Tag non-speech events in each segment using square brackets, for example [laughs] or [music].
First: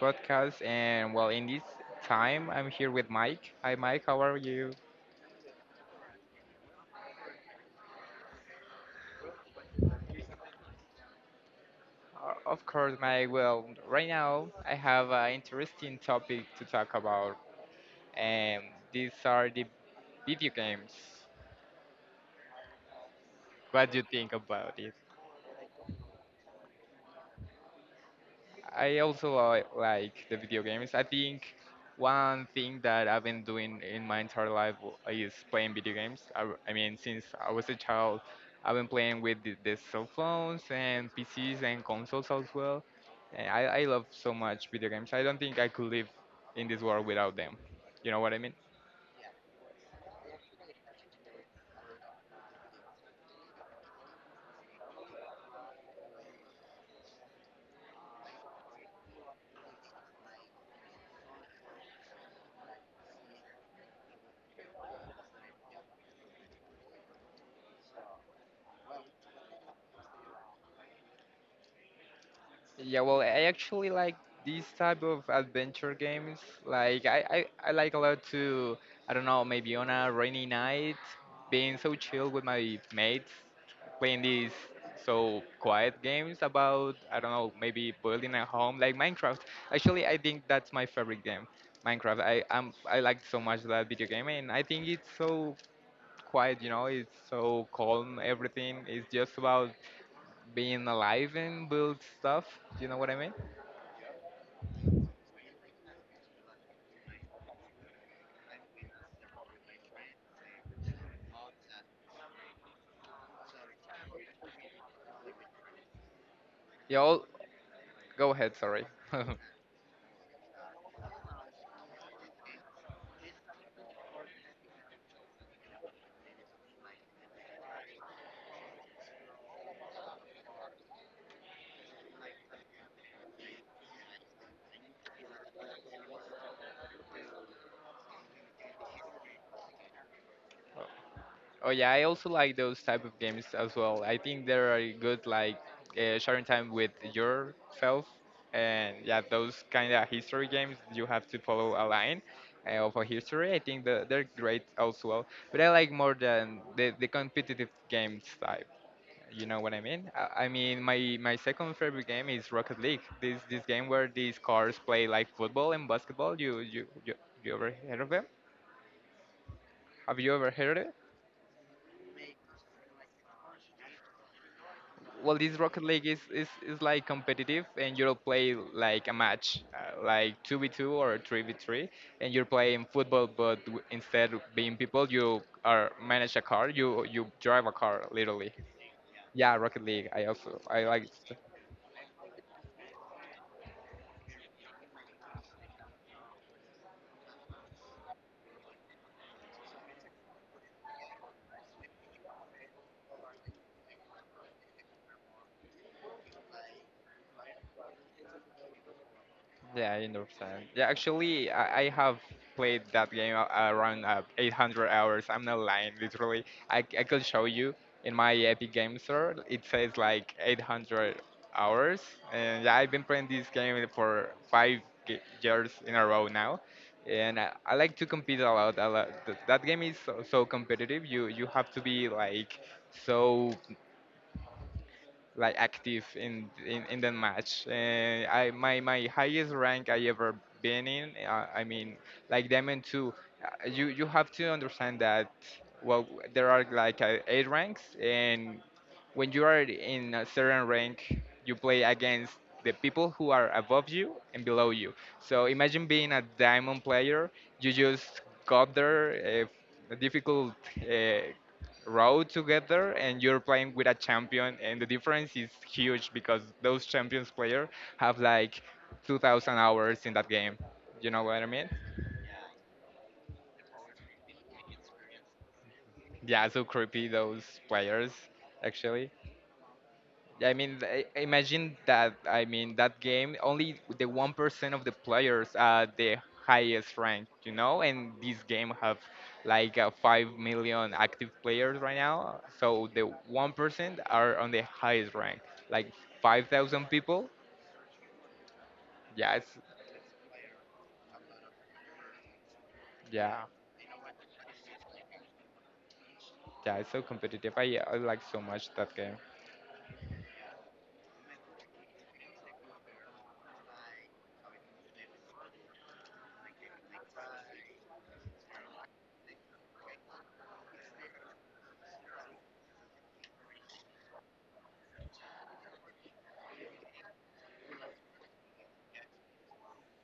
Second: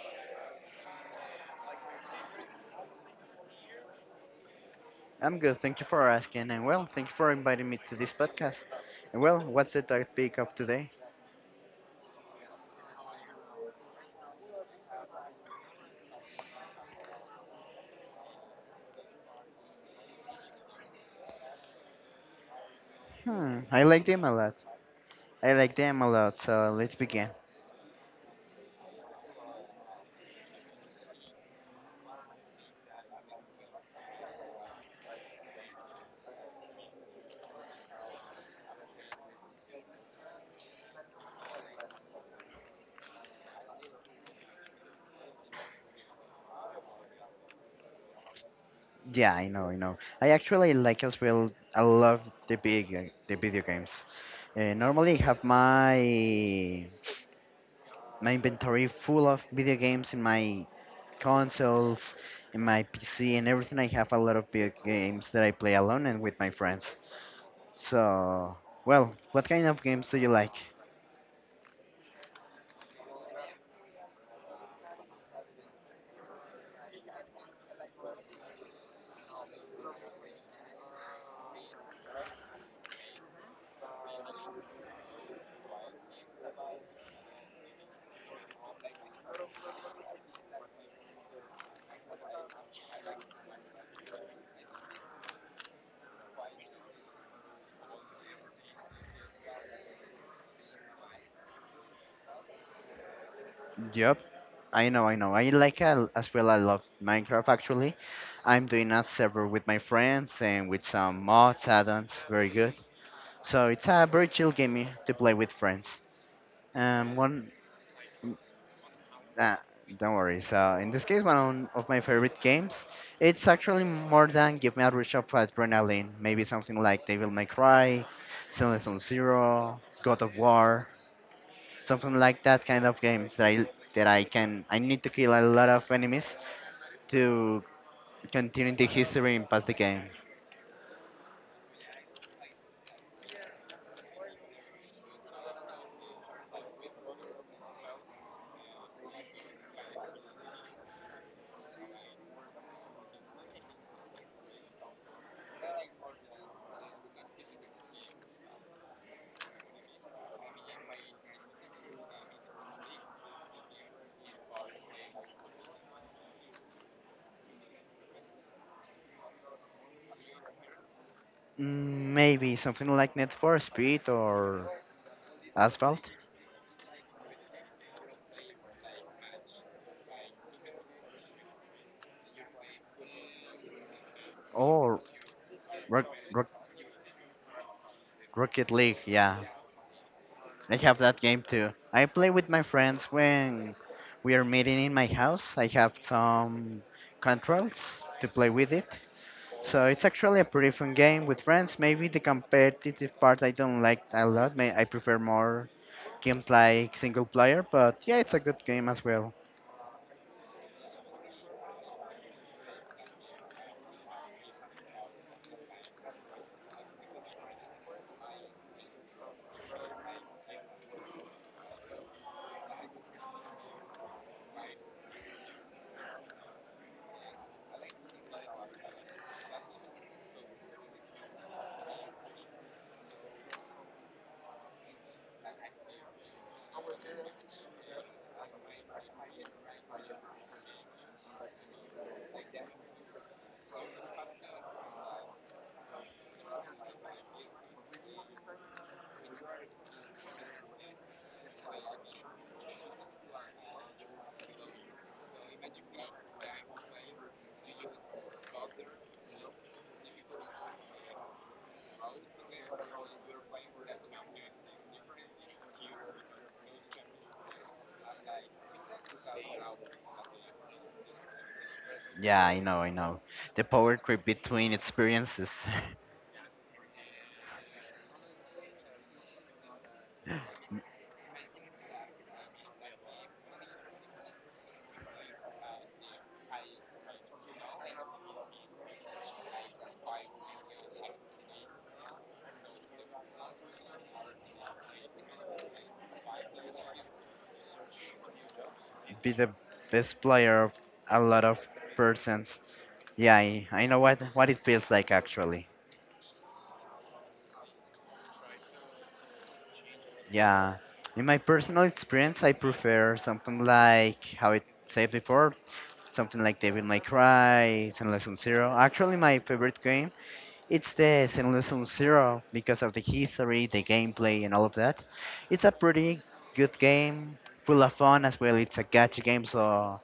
podcast, and well, in this time I'm here with Mike. Hi Mike, how are you? I'm good. Thank you for asking. And well, thank you for inviting me to this podcast. And well, what's the topic of today? Of course Mike, well right now I have an interesting topic to talk about and These are the video games. Hmm, I What do like you them a think lot. about it? I like them a lot. So let's begin. I also like the video games. I think one thing that I've been doing in my entire life is playing video games. I mean, since I was a child, I've been playing with the cell phones and PCs and consoles as well. And I love so much video games. I don't think I could live in this world without them. You know what I mean? Yeah, I know. I actually like as well. I love the video games. Normally, I have my inventory full of video games in my consoles, in my PC, and everything. I have a lot of video games that I play alone and with my friends. So, well, what kind of games do you like? Yeah, well, I actually like these type of adventure games. Like I like a lot to, I don't know, maybe on a rainy night, being so chill with my mates, playing these so quiet games about, I don't know, maybe building a home like Minecraft. Actually, I think that's my favorite game, Minecraft. I like so much that video game, and I think it's so quiet, it's so calm, everything is just about being alive and build stuff. Do you know what I mean? Yep, I know. I like as well. I love Minecraft actually. I'm doing a server with my friends and with some mods, add-ons. Very good. So it's a very chill game to play with friends. Yeah, Um, all, one, go mm, ahead. Sorry. [laughs] uh, don't worry. So in this case, one of my favorite games. It's actually more than give me a rush of adrenaline. Maybe something like Devil May Cry, Silent Hill Zero, God of War, something like that kind of games that I can I need to kill a lot of enemies to continue the history and pass the game. Oh yeah, I also like those type of games as well. I think they are good, like sharing time with yourself, and yeah, those kind of history games. You have to follow a line of a history. I think they're great as well. But I like more than the competitive games type. You know what I mean? I mean, my second favorite game is Rocket League. This game where these cars play like football and basketball. You, you ever heard of them? Have you ever heard it? Maybe something like Need for Speed or Well, this rocket league Asphalt is like competitive, and you'll play like a match like 2v2 or 3v3, and you're playing football but instead of being or people you are Rock, manage a Rock, car. You drive a car literally. Rocket League. Yeah, Yeah, rocket league, I also I I have like. that game too. I play with my friends when we are meeting in my house. I have some controls to play with it. So it's actually a pretty fun game with friends. Maybe the competitive part I don't like a lot. May I prefer more games like single player, but yeah, it's a good game as well. Yeah, I understand. Yeah, actually, I have played that game around 800 hours. I'm not lying, literally. I could show you in my Epic Game Store. It says like 800 hours. And yeah, I've been playing this game for five years in a row now. And I like to compete a lot. A lot. That game is so competitive. You have to be like so like active in the match. I my highest rank I ever been in. I mean, like Diamond two. You have to understand that well there are like eight ranks, and when you are in a certain rank, you play against the people who are above you and below you. So imagine being a diamond player. You just got there. Difficult uh, road together, and you're playing with a champion, and the difference is huge because those champions player have like 2,000 hours in that game. You know what I mean? Yeah, I know. The power creep between experiences. Yeah, so creepy those players actually. Imagine that. I mean, that game only the 1% of the players are the highest rank, you know, and this game have like 5 million active players right now. So the 1% are on the highest rank, like 5,000 people. [laughs] Be Yeah, it's, the best player of a lot of persons. Yeah, yeah, I know what it feels like actually. yeah, it's so competitive. I like so much that game. Yeah. In my personal experience, I prefer something like how it said before, something like Devil May Cry, Zenless Zone Zero. Actually, my favorite game it's the Zenless Zone Zero because of the history, the gameplay, and all of that. It's a pretty good game, full of fun as well. It's a gacha game, so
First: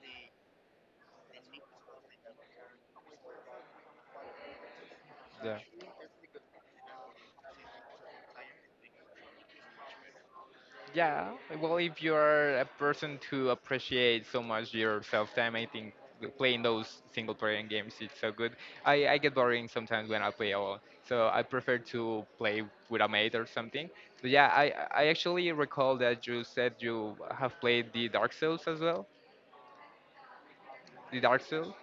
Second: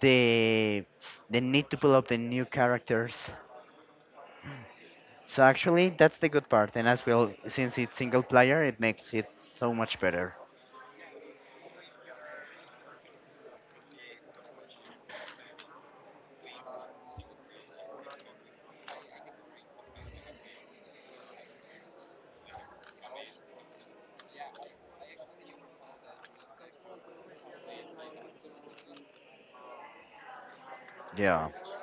the the need to pull up the new characters. So Yeah. actually, that's the good part. And as well, since it's single player, it makes it so much better. Yeah, well, if you're a person to appreciate so much your self time, I think playing those single player games is so good. I get boring sometimes when I play alone, so I prefer to play with a mate or something. But yeah, I actually recall that you said you have played the Dark Souls as well. The Dark Yeah. Souls,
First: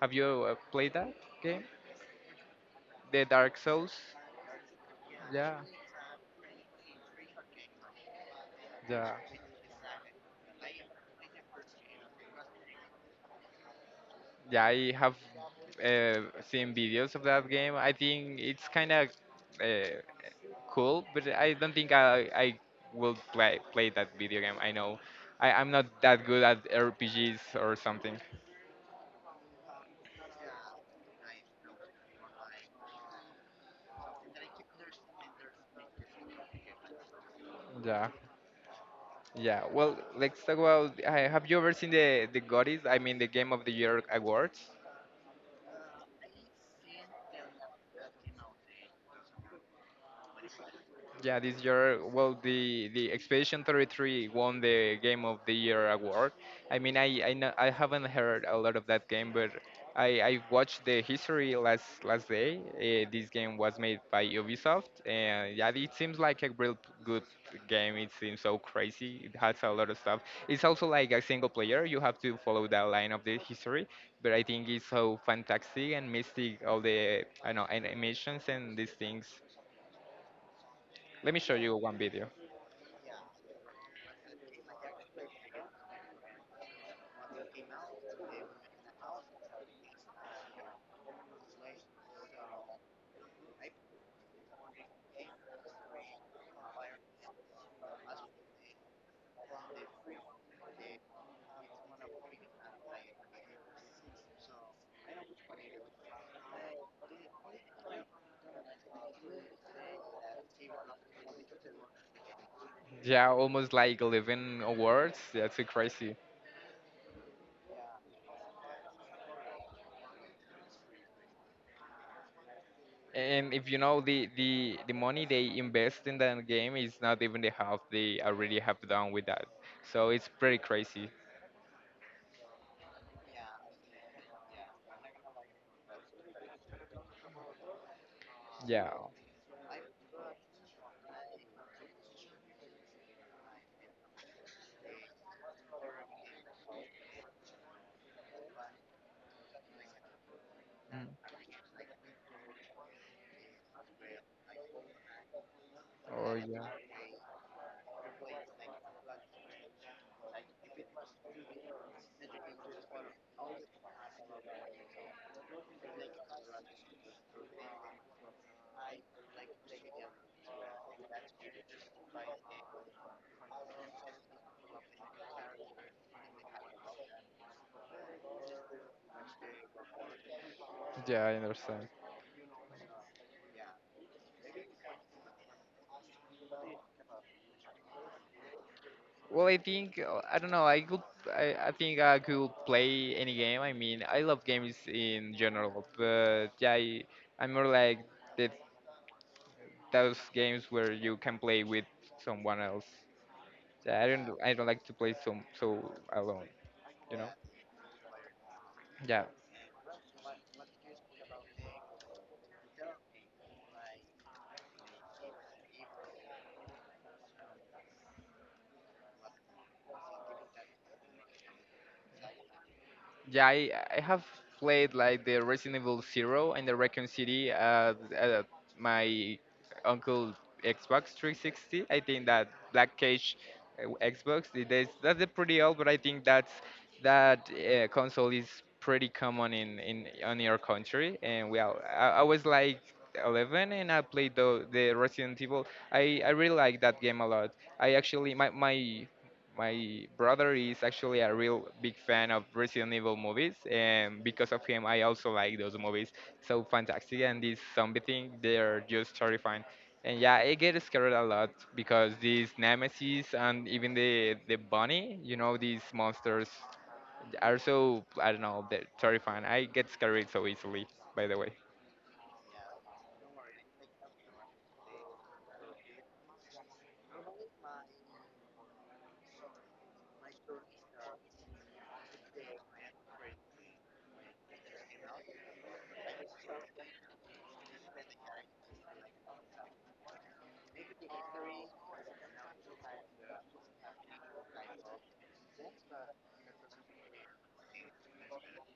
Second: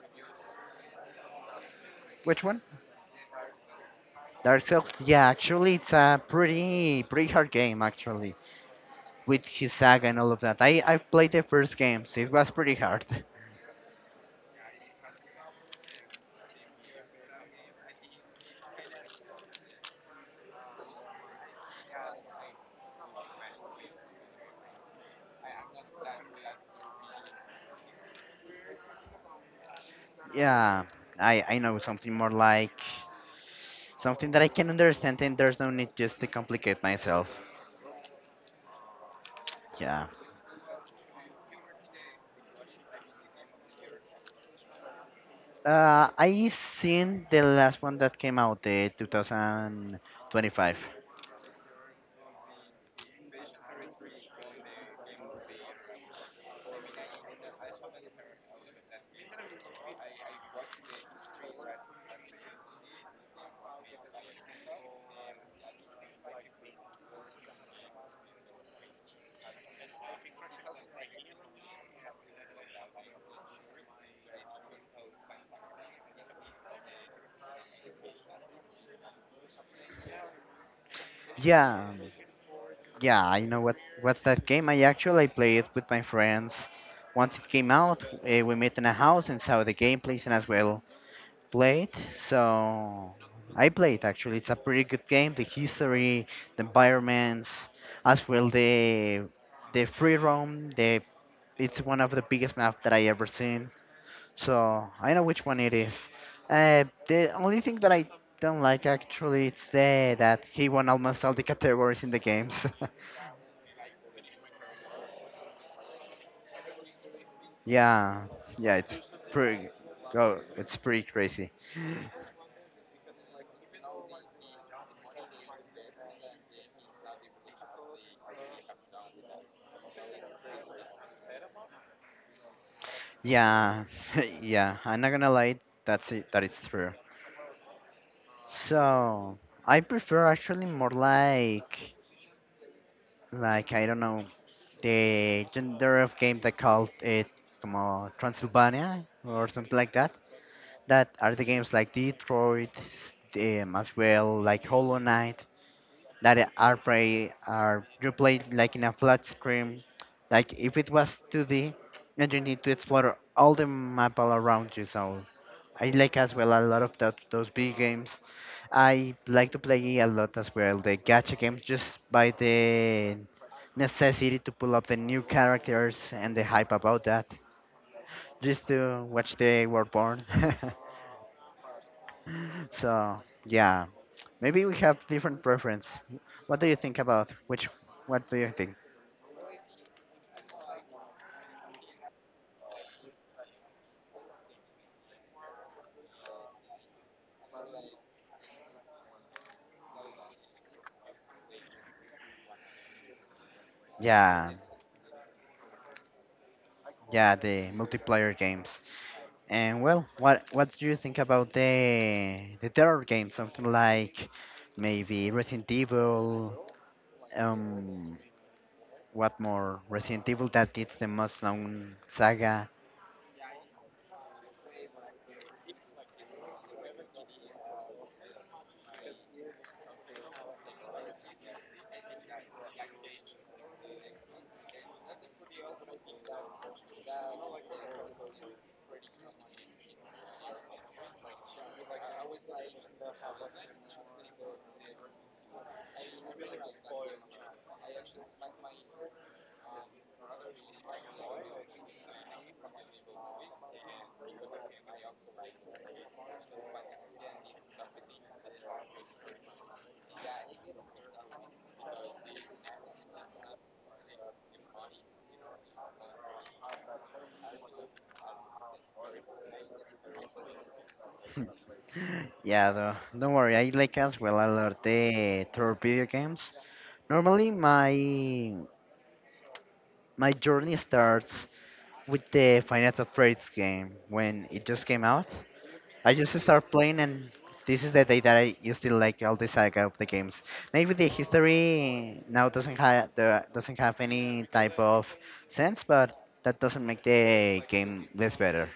have you played that game? Which one? The Dark Souls? Dark Souls. Yeah, Yeah, actually, it's a pretty hard game actually, yeah, with his saga and all of that. I've played the first games. It was pretty hard. [laughs] yeah. I have uh, seen videos of that game. I think it's kind of uh, cool, but I don't think I will play that video game. I know I'm not that good at RPGs or something. Yeah. I know something more like something that I can understand, and there's no need just to complicate myself. Yeah. Yeah. Well, Yeah. let's talk about. Have you ever seen the Gotis? I mean, the Game of the Year awards. I seen the last one that came out, the 2025. Yeah, this year, well, the Expedition 33 won the Game of the Year award. I mean, know, I haven't heard a lot of that game, but I watched the history last day. This game was made by Ubisoft, and yeah, it seems like a real good game. It seems so crazy. It has a lot of stuff. It's also like a single player. You have to follow the line of the history, but I think it's so fantastic and mystic. All the, I know, animations and these things. Let me show you Yeah, one video. yeah, I know what what's that game. I actually played it with my friends. Once it came out, we met in a house and saw the gameplays and as well played. So I played actually. It's a pretty good game. The history, the environments, as well the free roam. The it's one of the biggest map that I ever seen. So I know which one it is. The only thing that I don't like actually it's the that he won almost all the categories in the games. Yeah, almost like 11 awards, that's crazy. [laughs] Yeah, yeah, it's pretty. Oh, it's pretty crazy. And if you know the money they invest in that game is not even the half they already have done with that, so it's pretty crazy. Yeah, [laughs] yeah. I'm not gonna lie. That's it. That it's true. Yeah. So I prefer actually more like I don't know the gender of game they called it como Transylvania or something like that. That are the games like Detroit, as well like Hollow Knight, Oh that yeah, are play are you play like in a flat screen. Like if it was 2D, then you need to explore all the map all around you. So I like as well a lot of that, those big games. I like to play a lot as well the gacha games just by the necessity to pull up the new characters and the hype about that just to watch the world born. yeah, I understand. [laughs] So yeah, maybe we have different preference. What do you think about which? What do you think? Well, I think I don't know, I could, I think I could play any game. I mean, I love games in general, but yeah, I'm more like the, those games where you can play with someone else. I Yeah, don't like to play so alone, you know. yeah, the multiplayer games. Yeah, And well, what do you think about the terror games? Something like maybe Resident Evil. Um, what more? Resident Evil that it's the most known saga. yeah. I have played like the Resident Evil Zero and the Raccoon City at my uncle Xbox 360. I think that Black Cage Xbox. That's a pretty old, but I think that's that console is pretty common in on your country. And well, I was like 11 and I played the Resident Evil. I really like that game a lot. I actually my brother is actually a real big fan of Resident Evil movies, and because of him, I also like those movies. So fantastic, and this zombie thing, they're just terrifying. And yeah, I get scared a lot because these nemesis and even the bunny, you know, these monsters are so, I don't know, they're terrifying. I get scared so easily. By the way. Yeah, though, don't worry. I like as well a lot the terror video games. Normally, my journey starts with the Final Trades game when it just came out. I just started playing, and this is the day that I used to like all the saga of the games. Maybe the history now doesn't have any type of sense, but that doesn't make the game less better.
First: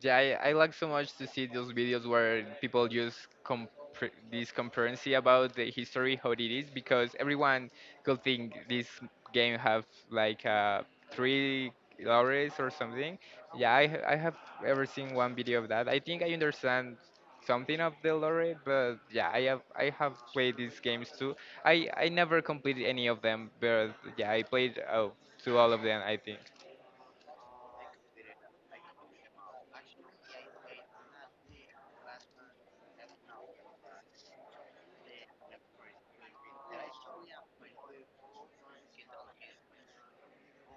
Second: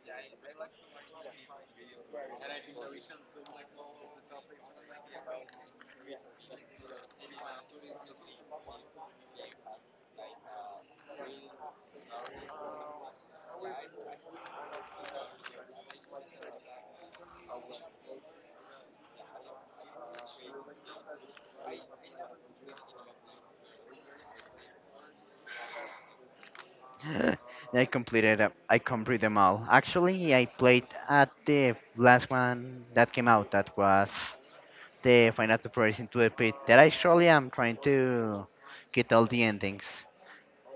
Yeah, I like so much to see those videos where people use this concurrency about the history, how it is, because everyone could think this game have like three lorries or something. Yeah, I have ever seen one video of that. I think I understand something of the lore, but yeah, I have played these games too. I never completed any of them, but yeah, I played to all of them, I think. [gasps] [laughs] I completed them all. Actually, I played at the last one that came out. That was the Final Trades into the Pit. That I surely am trying to get all the endings.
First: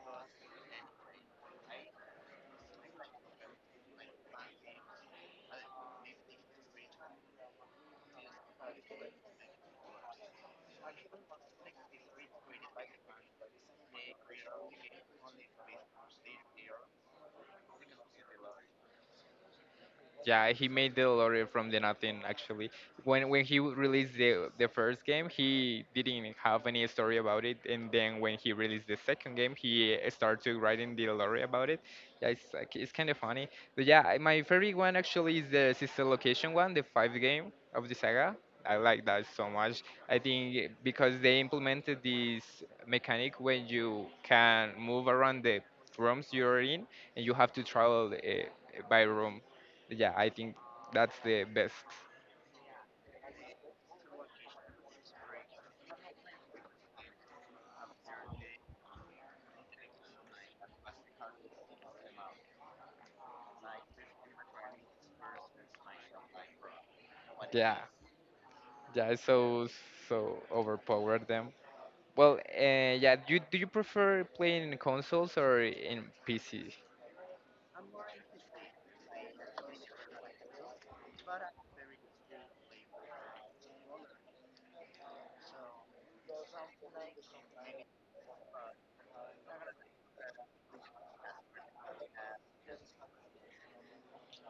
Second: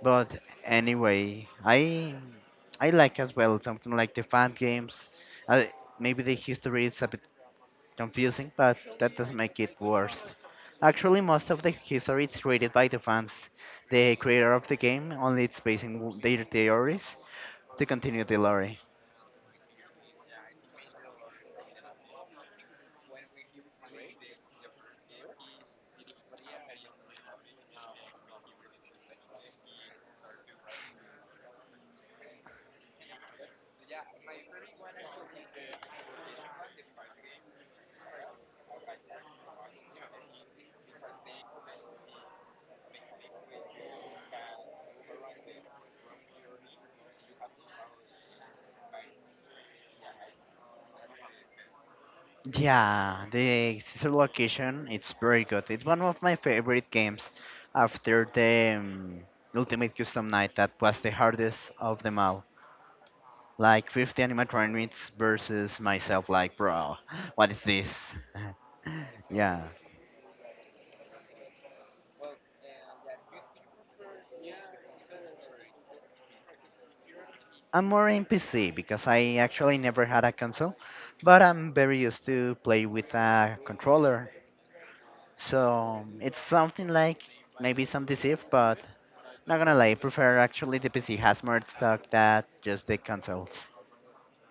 But anyway, I like as well something like the fan games. Uh, Maybe the history is a bit confusing, but that doesn't make it worse. Actually, most of the history is created by the fans. The creator of the game only it's basing their theories to continue the lore. Yeah, he made the lottery from the nothing actually. When he released the first game, he didn't have any story about it, and then when he released the second game, he started writing the lottery about it. Yeah, it's like, it's kind of funny. But yeah, my favorite one actually is the sister location one, the five game of the saga. I like that so much. I think because they implemented this mechanic when you can move around the rooms you're in, and you have to travel by room. Yeah, I think that's the best. Yeah, the Scissor Location it's very good. It's one of my favorite games after the Ultimate Custom Night that was the hardest of them all. Like 50 versus myself, like, bro, what is Yeah, this? yeah, it's [laughs] Yeah. so overpowered them. Well, yeah, do you prefer playing in consoles or in PC? I'm more in PC because I actually never had a console, but I'm very used to play with a controller. So it's something like maybe some deceive, but not gonna lie, I prefer actually the PC has more stock than just the consoles.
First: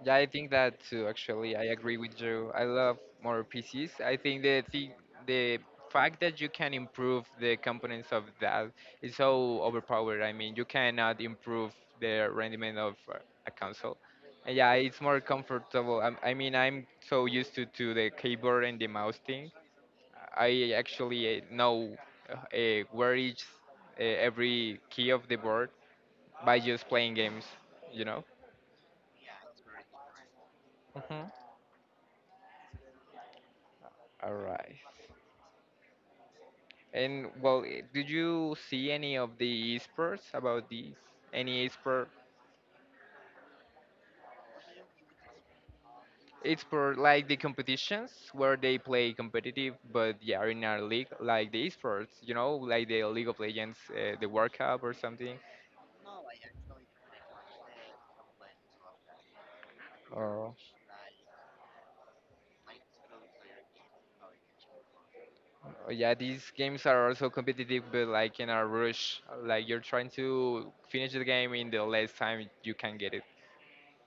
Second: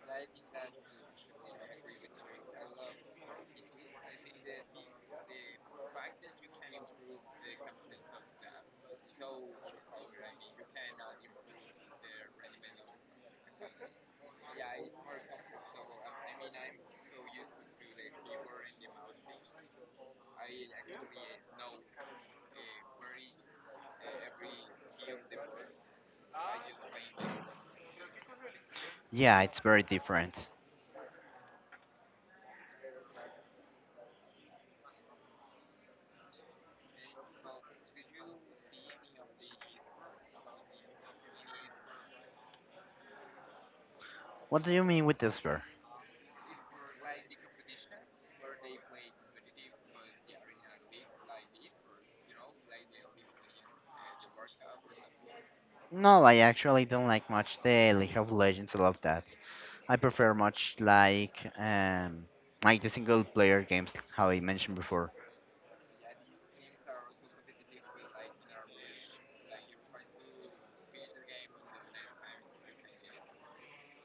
Yeah, I think that too. Actually, I agree with you. I love more PCs. I think the fact that you can improve the components of that is so overpowered. I mean, you cannot improve the rendering of a console. And yeah, it's more comfortable. I mean, I'm so used to the keyboard and the mouse thing. I actually know where is every key of the board by just playing games. You know. Yeah, it's very different. Mhm. All right. And well, did you see any of the esports about these? Any esport, What do you mean with this, bro? esport like the competitions where they play competitive, but yeah, in our league, like the esports, you know, like the League of Legends, the World Cup or something. No, I actually don't like much the League of Legends, all of that. I prefer Or much like the single player games how I mentioned before. or yeah, these games are also competitive, but like in a rush, like you're trying to finish the game in the less time you can get it.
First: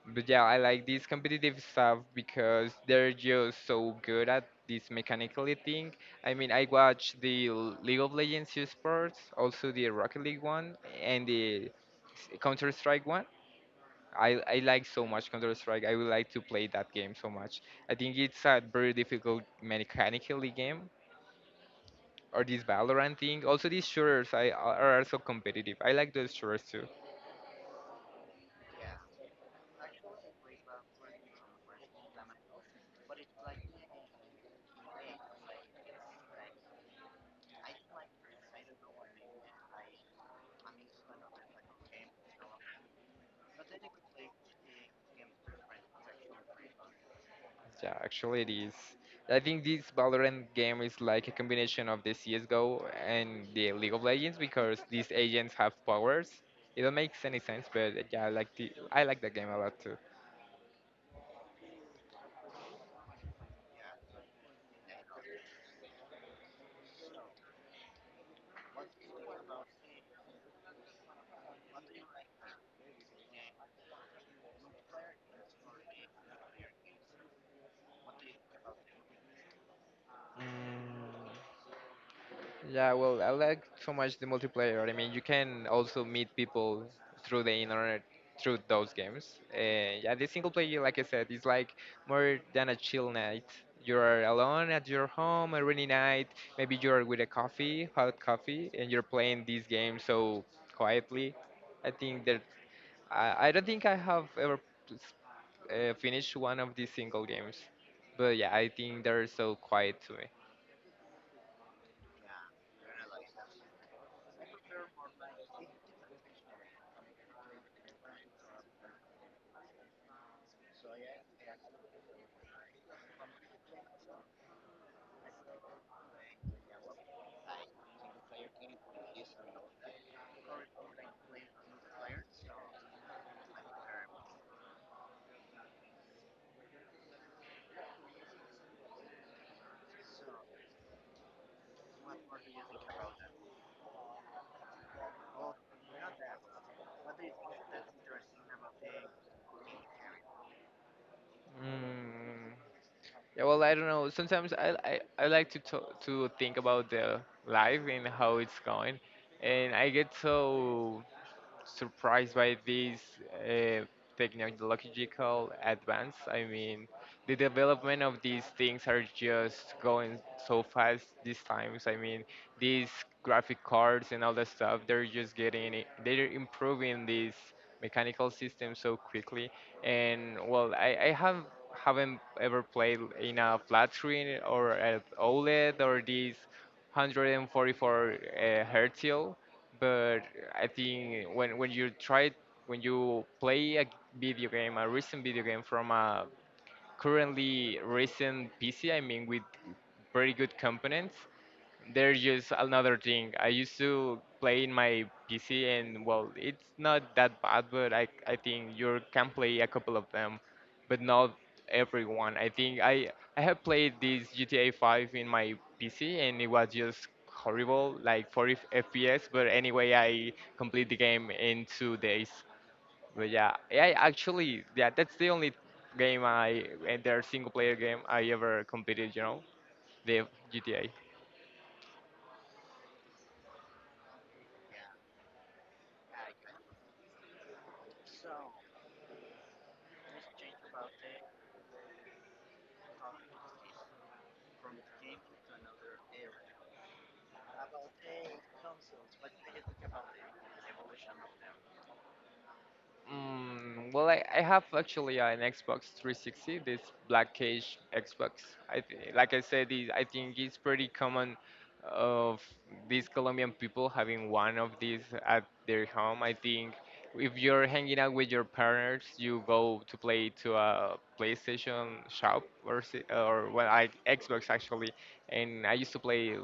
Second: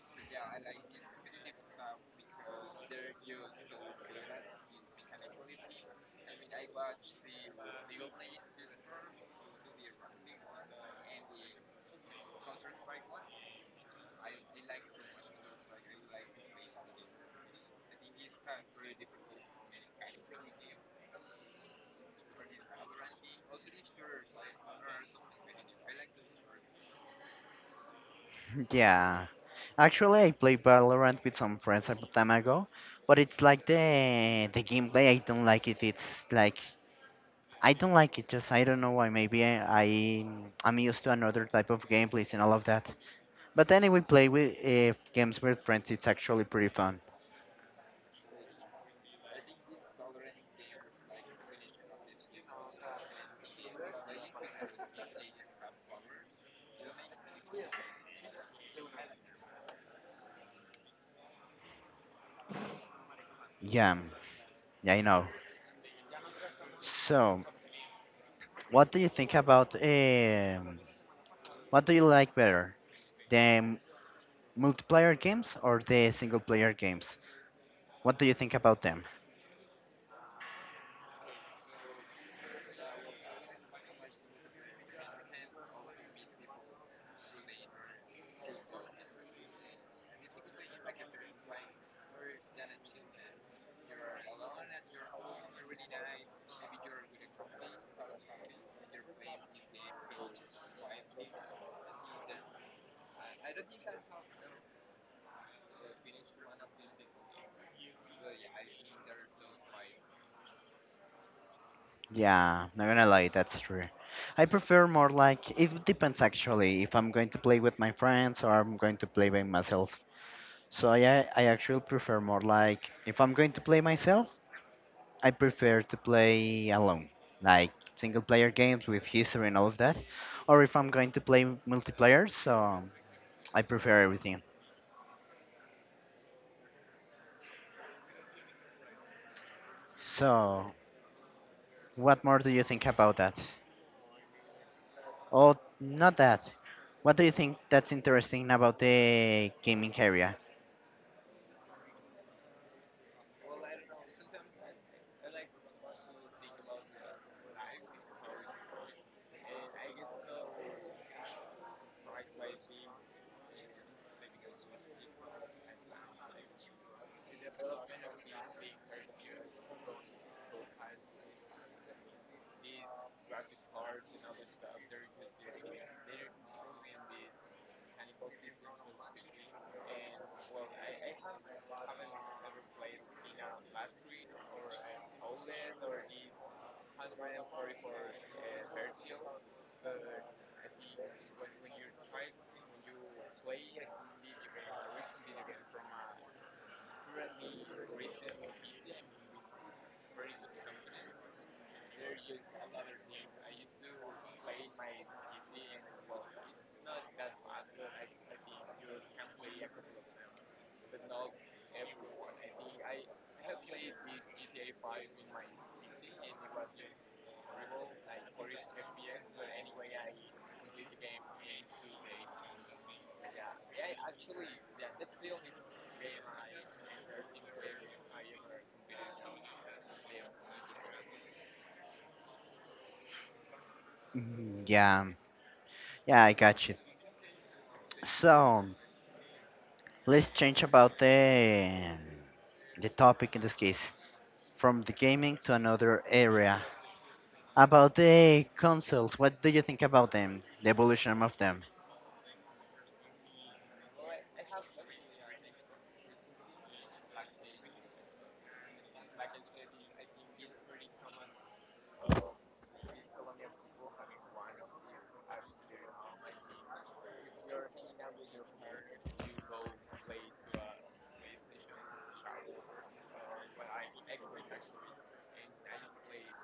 But yeah, I like this competitive stuff because they're just so good at this mechanically thing. I mean, I watch the League of Legends esports, also the Rocket League one, and the Counter Strike one. I like so much Counter Strike. I would like to play that game so much. I think it's a very difficult mechanically game, or this Valorant thing. Also, these shooters are so competitive. I like those shooters too. [laughs] Yeah. Actually I played Valorant with some friends a time ago, but it's like the gameplay I don't like it. It's like I don't like it just I don't know why maybe I I'm used to another type of gameplays and all of that. But anyway play with games with friends it's actually pretty fun. Yeah, actually it is. I think this Valorant game is like a combination of the CSGO and the League of Legends because these agents have powers. It don't make any sense, but yeah, I like the game a lot too. Yeah. Yeah, I know. So, what do you think about what do you like better? The multiplayer games or the single player games? What do you think about them? Mm, yeah, well, I like so much the multiplayer. I mean, you can also meet people through the internet through those games. Yeah, the single player, like I said, is like more than a chill night. You're alone at your home a rainy night. Maybe you're with a coffee, hot coffee, and you're playing these games so quietly. I think that I don't think I have ever finished one of these single games, but yeah, I think they're so quiet to me. Yeah, not gonna lie, that's true. I prefer more like it depends actually if I'm going to play with my friends or I'm going to play by myself. So yeah, I actually prefer more like if I'm going to play myself, I prefer to play alone, like single player games with history and all of that. Or if I'm going to play multiplayer, so I prefer everything. So, what more do you think about that? Oh, not that. What do you think that's interesting about the gaming area? Mm. Yeah, well, I don't know. Sometimes I like to talk, to think about the life and how it's going, and I get so surprised by these uh, technological advance. I mean, the development of these things are just going so fast these times. I mean, these graphic cards and all that stuff, they're just getting it, they're improving these mechanical systems so quickly. And well, I have haven't ever played in a flat screen or at OLED or these 144 hertz, but I think when you try when you play a video game, a recent video game from a currently recent PC, I mean with very good components, they're just another thing. I used to play in my PC, and well, it's not that bad, but I think you can play a couple of them, but not everyone. I think I have played this GTA 5 in my PC, and it was just horrible, like 40 FPS. But anyway, I complete the game in 2 days. But yeah, I actually yeah, that's the only game I and their single player game I ever completed. You know, the GTA. Yeah, yeah, I got you. So let's change about the topic in this case, from the gaming to another area. About the consoles, what do you think about them? The evolution of them? Mm, well, I have actually an Xbox 360, this Black Cage Xbox. I th Like I said, it, I think it's pretty common of these Colombian people having one of these at their home. I think if you're hanging out with your partners, you go to play to a PlayStation shop or well, I, Xbox actually, and I used to play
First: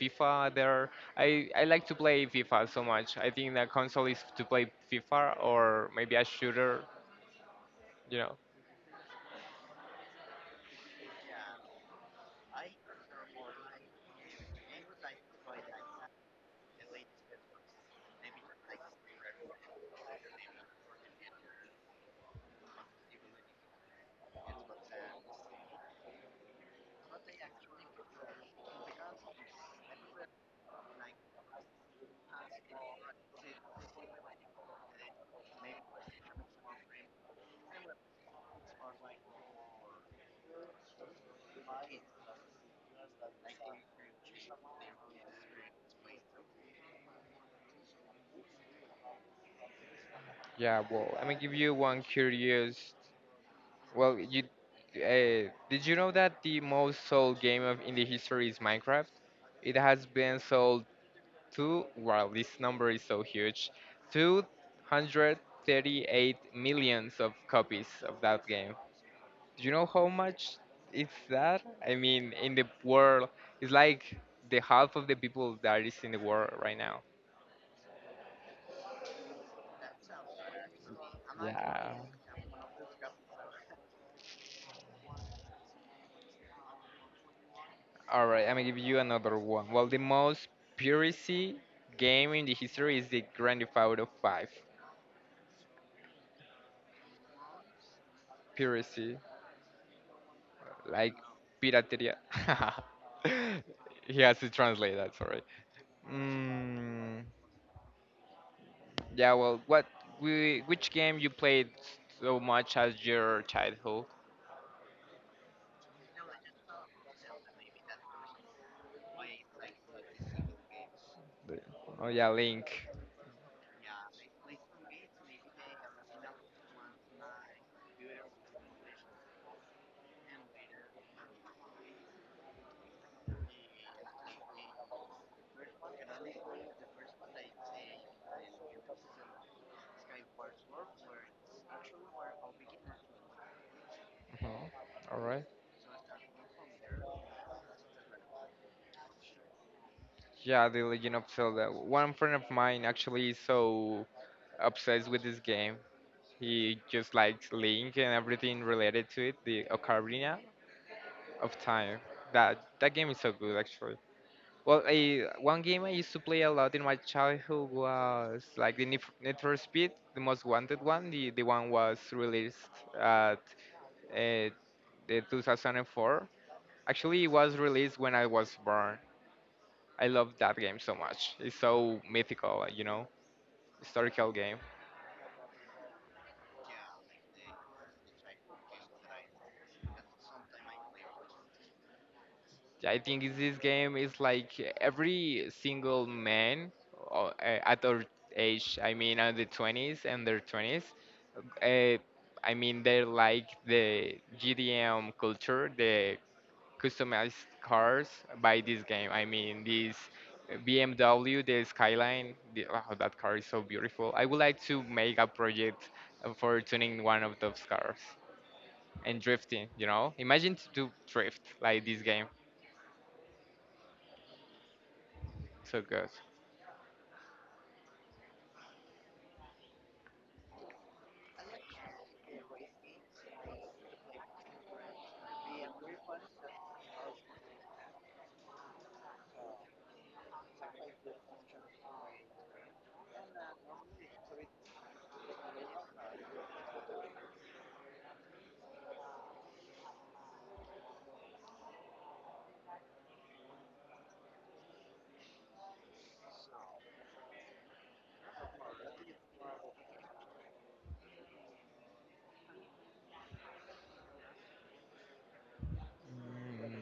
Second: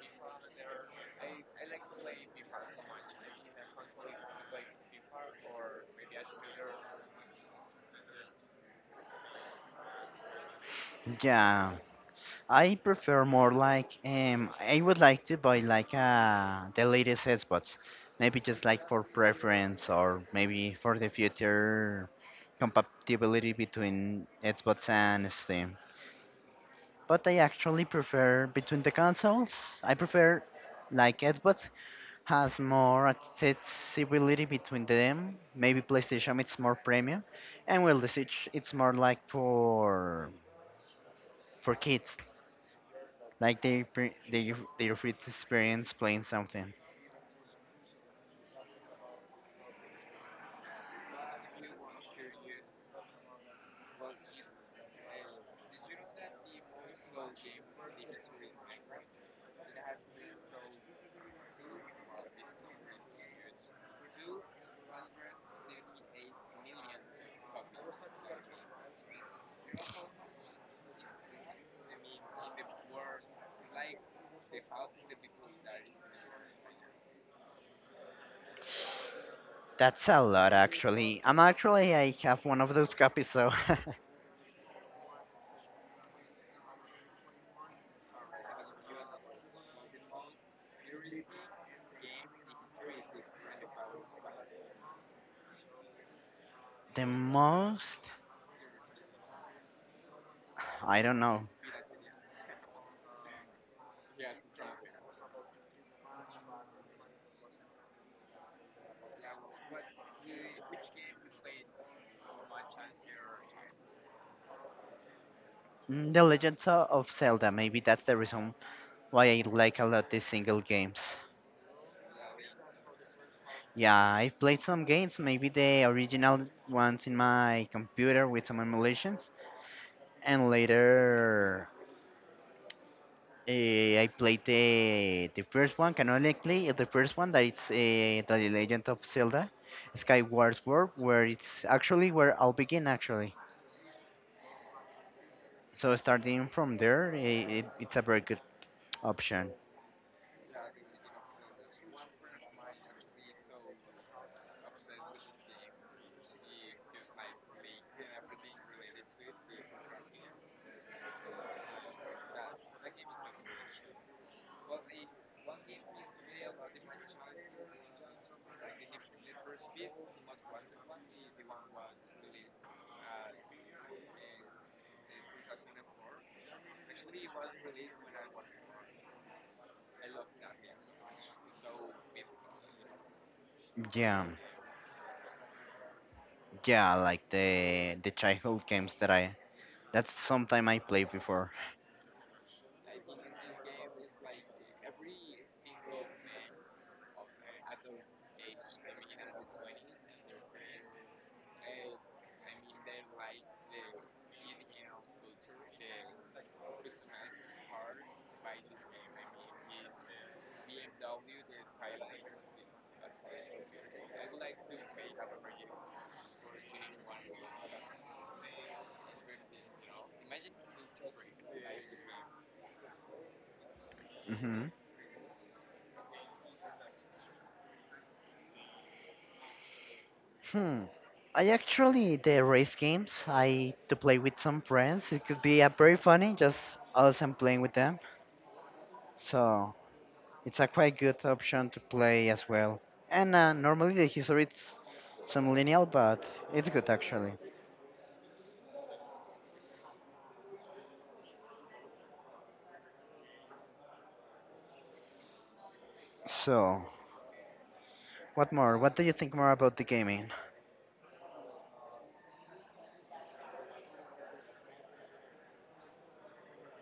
FIFA there. I like to play FIFA so much. I think the console is to play FIFA or maybe a shooter, you know. Yeah. I prefer more like I would like to buy like the latest Xbox. Maybe just like for preference or maybe for the future compatibility between Xbox and Steam. But I actually prefer between the consoles. I prefer like Xbox has more accessibility between them. Maybe PlayStation it's more premium and well the Switch it's more like for kids. Like they their first experience playing something. Yeah, well, I'm gonna give you one curious. Well, you did you know that the most sold game of in the history is Minecraft? It has been sold to, wow, this number is so huge, 238 millions of copies of that game. Do you know how much is that? I mean, in the world, it's like the half of the people that is in the world right now. That's a lot actually. I'm Oh yeah, actually I yeah. have one of those copies so. All right, I'm gonna give you another one. Well, the most piracy game in the history is the Grand Theft Auto 5. [laughs] The most Piracy, I like don't know. pirateria. [laughs] He has to translate that. Sorry. Mm, yeah. Well, what? Which game you played so much as your childhood? The Legends of Zelda, maybe that's the reason why I like a lot these single games. The- Oh yeah, Link. Yeah, I've played some games, maybe the original ones in my computer with some emulations, and later I played the first one canonically. The first one that it's the Legend of Zelda, Skyward Sword, where it's actually where I'll begin actually. Oh, all right. So starting from there, it's a very good option. Yeah, The Legend of Zelda. One friend of mine actually is so obsessed with this game. He just likes Link and everything related to it, the Ocarina of Time. That game is so good actually. Well, I, one game I used to play a lot in my childhood was like the Need for Speed, the most wanted one. The one was released at uh, the 2004. Actually, it was released when I was born. I love that game so much. It's so mythical, you know, Yeah, historical game. yeah, like the childhood games that I that's sometime I played before. I think is this game is like every single man at our age, I mean, at the 20s and their 20s, uh, I mean, they like the GDM culture, the customized cars by this game. I mean, this BMW, the Skyline, the, oh, that car is so beautiful. I would like to make a project for tuning one of those cars and drifting. You know, imagine to do drift like this game. Hmm. So good. Hmm. I actually the race games I to play with some friends. It could be a very funny just us and playing with them. So. It's a quite good option to play as well. And normally the history it's some lineal, but it's good actually. So, what more? What do you think more about the gaming? Mm.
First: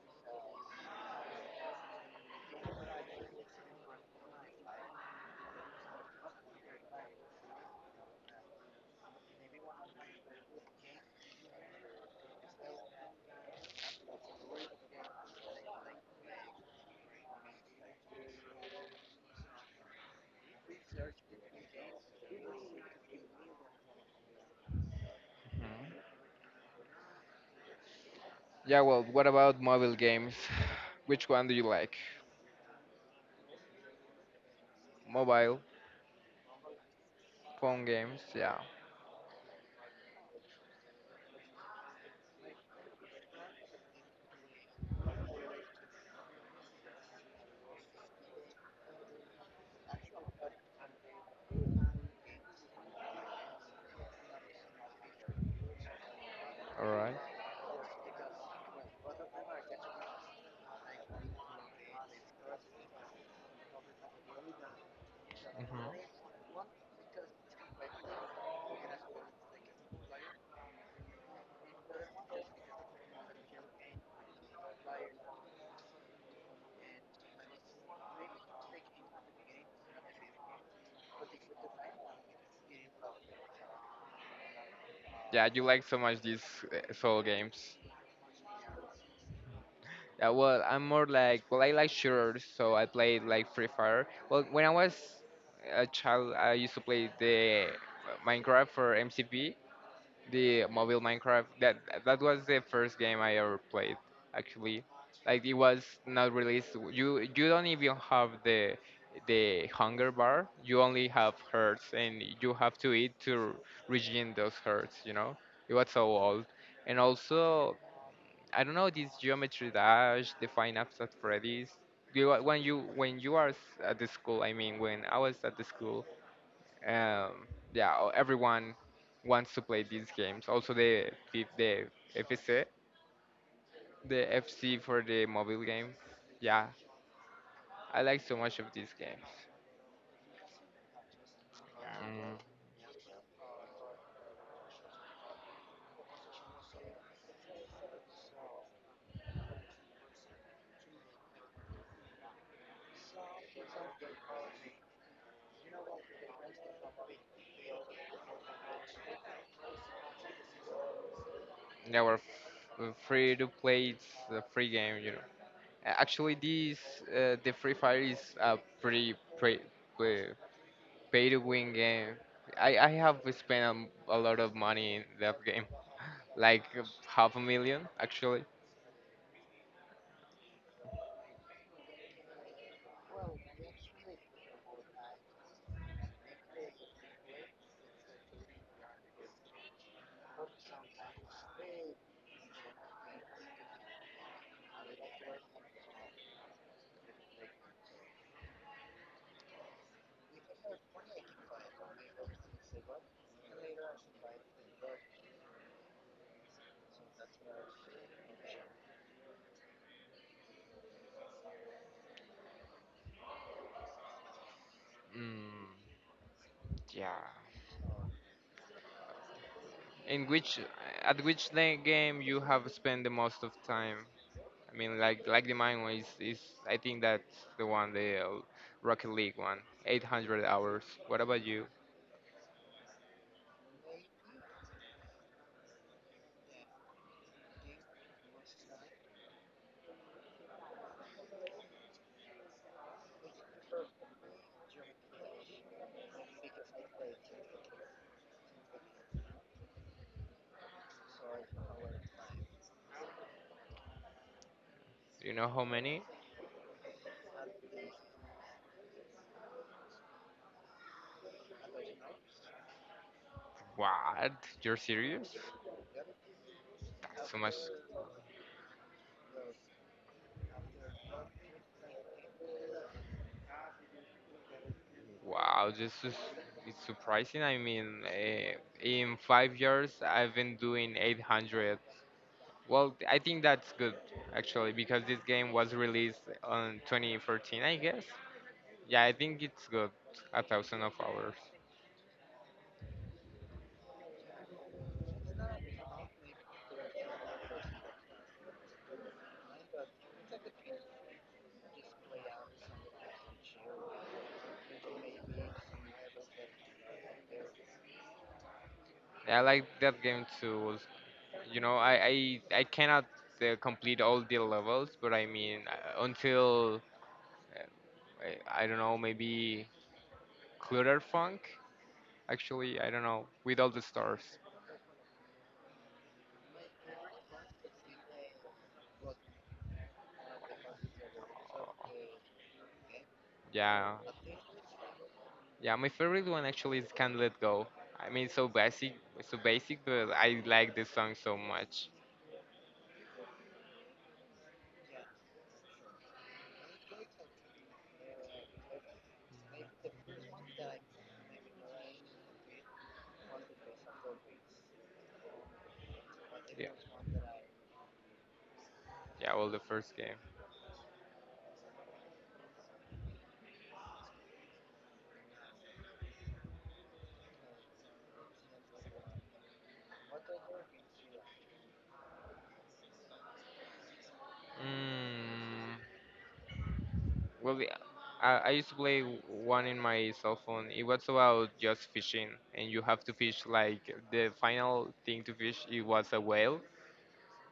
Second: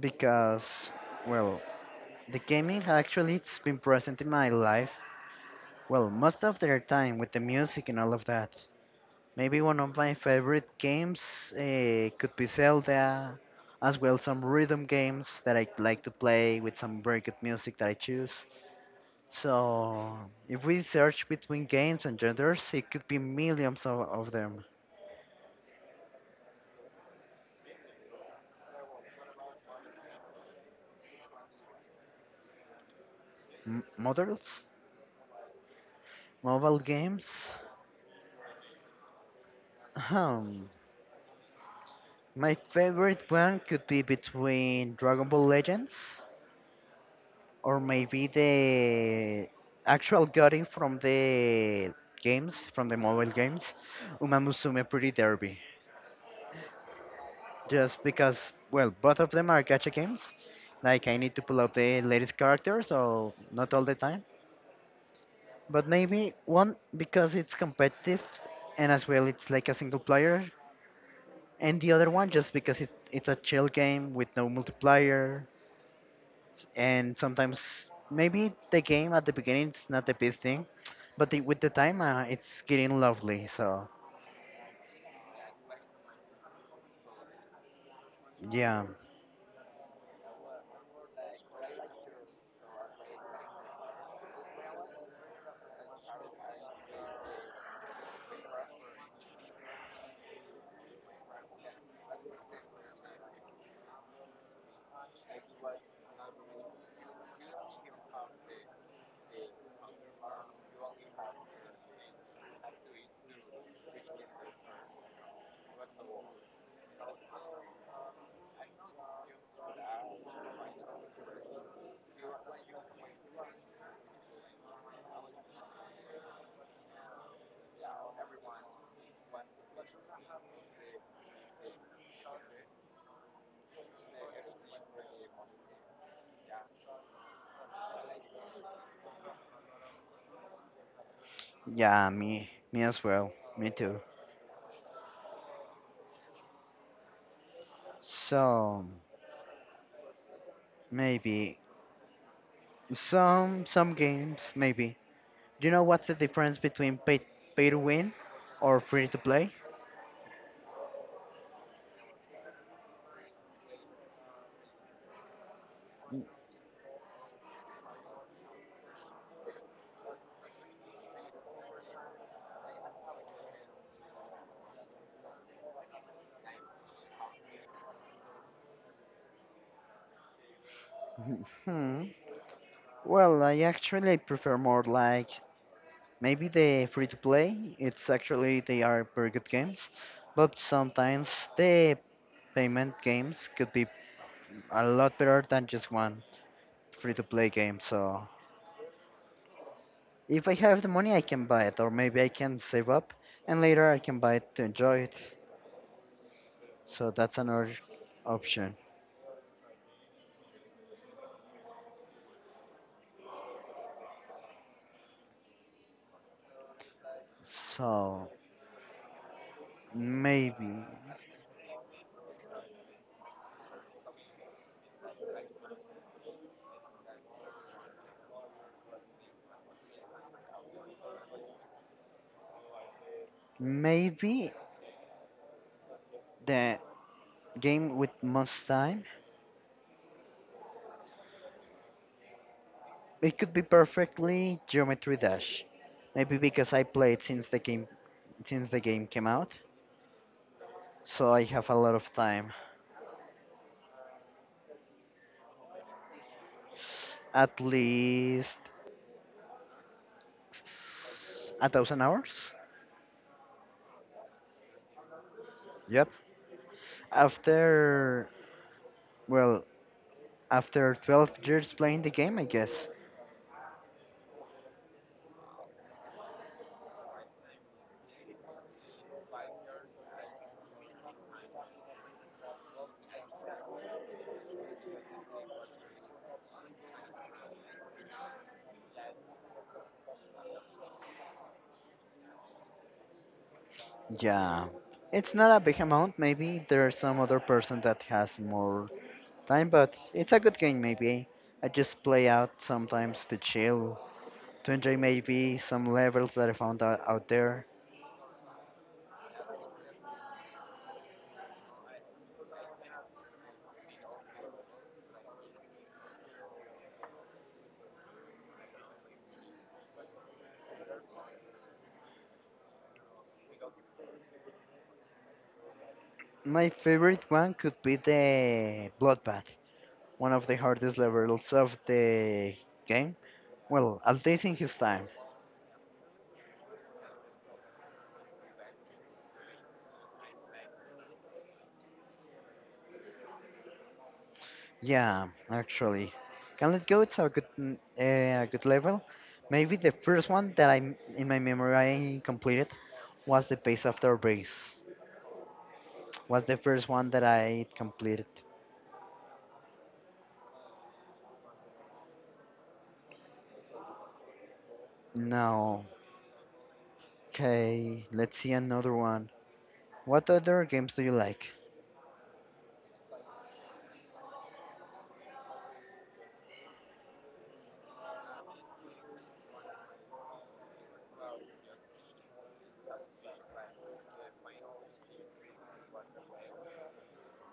Because, well, the gaming actually it's been present in my life. Well, most of their time with the music and all of that. Maybe one of my favorite games could be Zelda, as well some rhythm games that I like to play with some very good music that I choose. So, if we search between games and genders, it could be millions of them. Mhm. Yeah, well, what about mobile games? [sighs] Which one do you like? M- models? Mobile, Mobile games? phone games, yeah. Um, my favorite one could be between Dragon Ball Legends or maybe the actual goddess from the mobile games, Uma Musume Pretty Derby. Alright. Just because, well, both of them are gacha games. Like, I need to pull up the latest characters, so not all the time. But Mhm. maybe one because it's competitive and as well it's like a single player, and the other one just because it's a chill game with no multiplayer, and sometimes maybe the game at the beginning it's not the best thing, but the, with the time it's getting lovely. So Yeah, you like so much these soul games. yeah, Yeah, well, I'm more like, well, I like shooters, so I played like Free Fire. Well, when I was a child, I used to play the Minecraft for MCP, the mobile Minecraft. That was the first game I ever played. Actually, like it was not released. You don't even have the hunger bar. You only have herds, and you have to eat to regain those herds. You know, it was so old. And also, I don't know this Geometry Dash, the Five Nights at Freddy's. You, when you when you are at the school, I mean, when I was at the school, um, yeah, everyone wants to play these games. Also the F- the FC, the FC for the mobile game. Yeah, I like so much of these games. yeah, Mm, me as well, me too. So maybe some games maybe. Do you know what's the difference between pay to win or free to play? they were free to play. It's a free game, you know. Actually, this the Free Fire is a pretty pre- pay to win game. I have spent a lot of money in that game, like half a million actually. [laughs] Hmm. Well, I actually prefer more like maybe the free to play. It's actually they are very good games, but sometimes the payment games could be a lot better than just one free to play game. So if I have the money, I can buy it, or maybe I can save up and later I can buy it to enjoy it. So that's another option. Mm, yeah. So In which, maybe, at which game you have spent the most of time? I mean, like the mine one is, I think that's the one, the Rocket League one, 800 hours. What about you? maybe the game with most time it could be perfectly Geometry Dash. Maybe because I played since the game came out, so I have a lot of time. Do you know how many? At least 1,000 hours. What? You're serious? Yep. That's so much. After well, after 12 years playing the game, I guess. Wow, this is it's surprising. I mean, in 5 years I've been doing 800. Well, I think that's good actually because this game was released on 2014, I guess. Yeah, I think it's good. A thousand of hours. Yeah. It's not a big amount. Maybe there's some other person that has more time, but it's a good game. Maybe I just play out sometimes to chill to enjoy maybe some levels that I found out, out there. I like that game too. You know, I cannot complete all the levels, but I mean uh, I don't know, maybe Clutterfunk. Actually, I don't know with all the stars. My favorite one could be the Bloodbath, one of the hardest levels of Oh, the game. yeah, Well, at least in his time. yeah. My favorite one actually is Can't Let Go. I mean, it's so basic, but I like this song so much. Yeah, actually. Can Let Go, it's a good, a good level. Maybe the first one that in my memory, I completed was the Base After Base. Was the Yeah, first one that I completed. yeah. Well, the first game. No. Okay, let's see another one. What other games do you like? Mm. Well, I used to play one in my cell phone. It was about just fishing, and you have to fish like the final thing to fish. It was a whale.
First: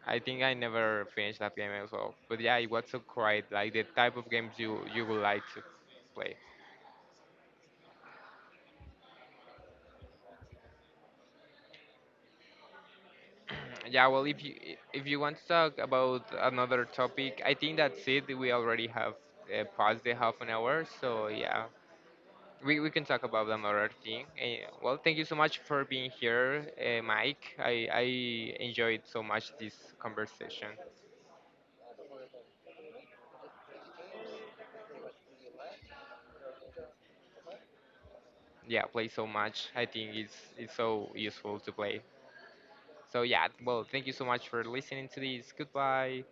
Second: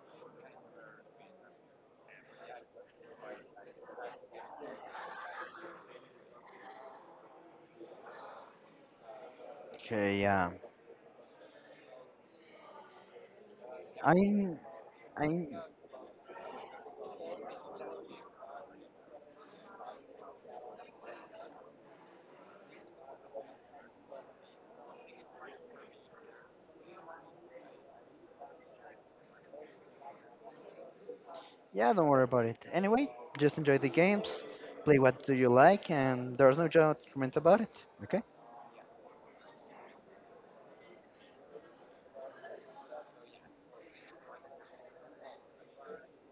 I think I never finished that game as well. But yeah, it was so great. Like the type of games you would like to play. Okay, yeah. Yeah. Well, I'm, if you want to I'm, talk about another topic, I think that's it. We already have passed the half an hour. So yeah, we can talk about another thing. Well, thank you so much for being here, Mike. I enjoyed so much this conversation. yeah, don't worry about it. Anyway, just enjoy the games, play what do you like, and there's no judgment about it. Okay? Yeah, play so much. I think it's so useful to play. So, yeah, well, thank you so much for listening to this. Goodbye.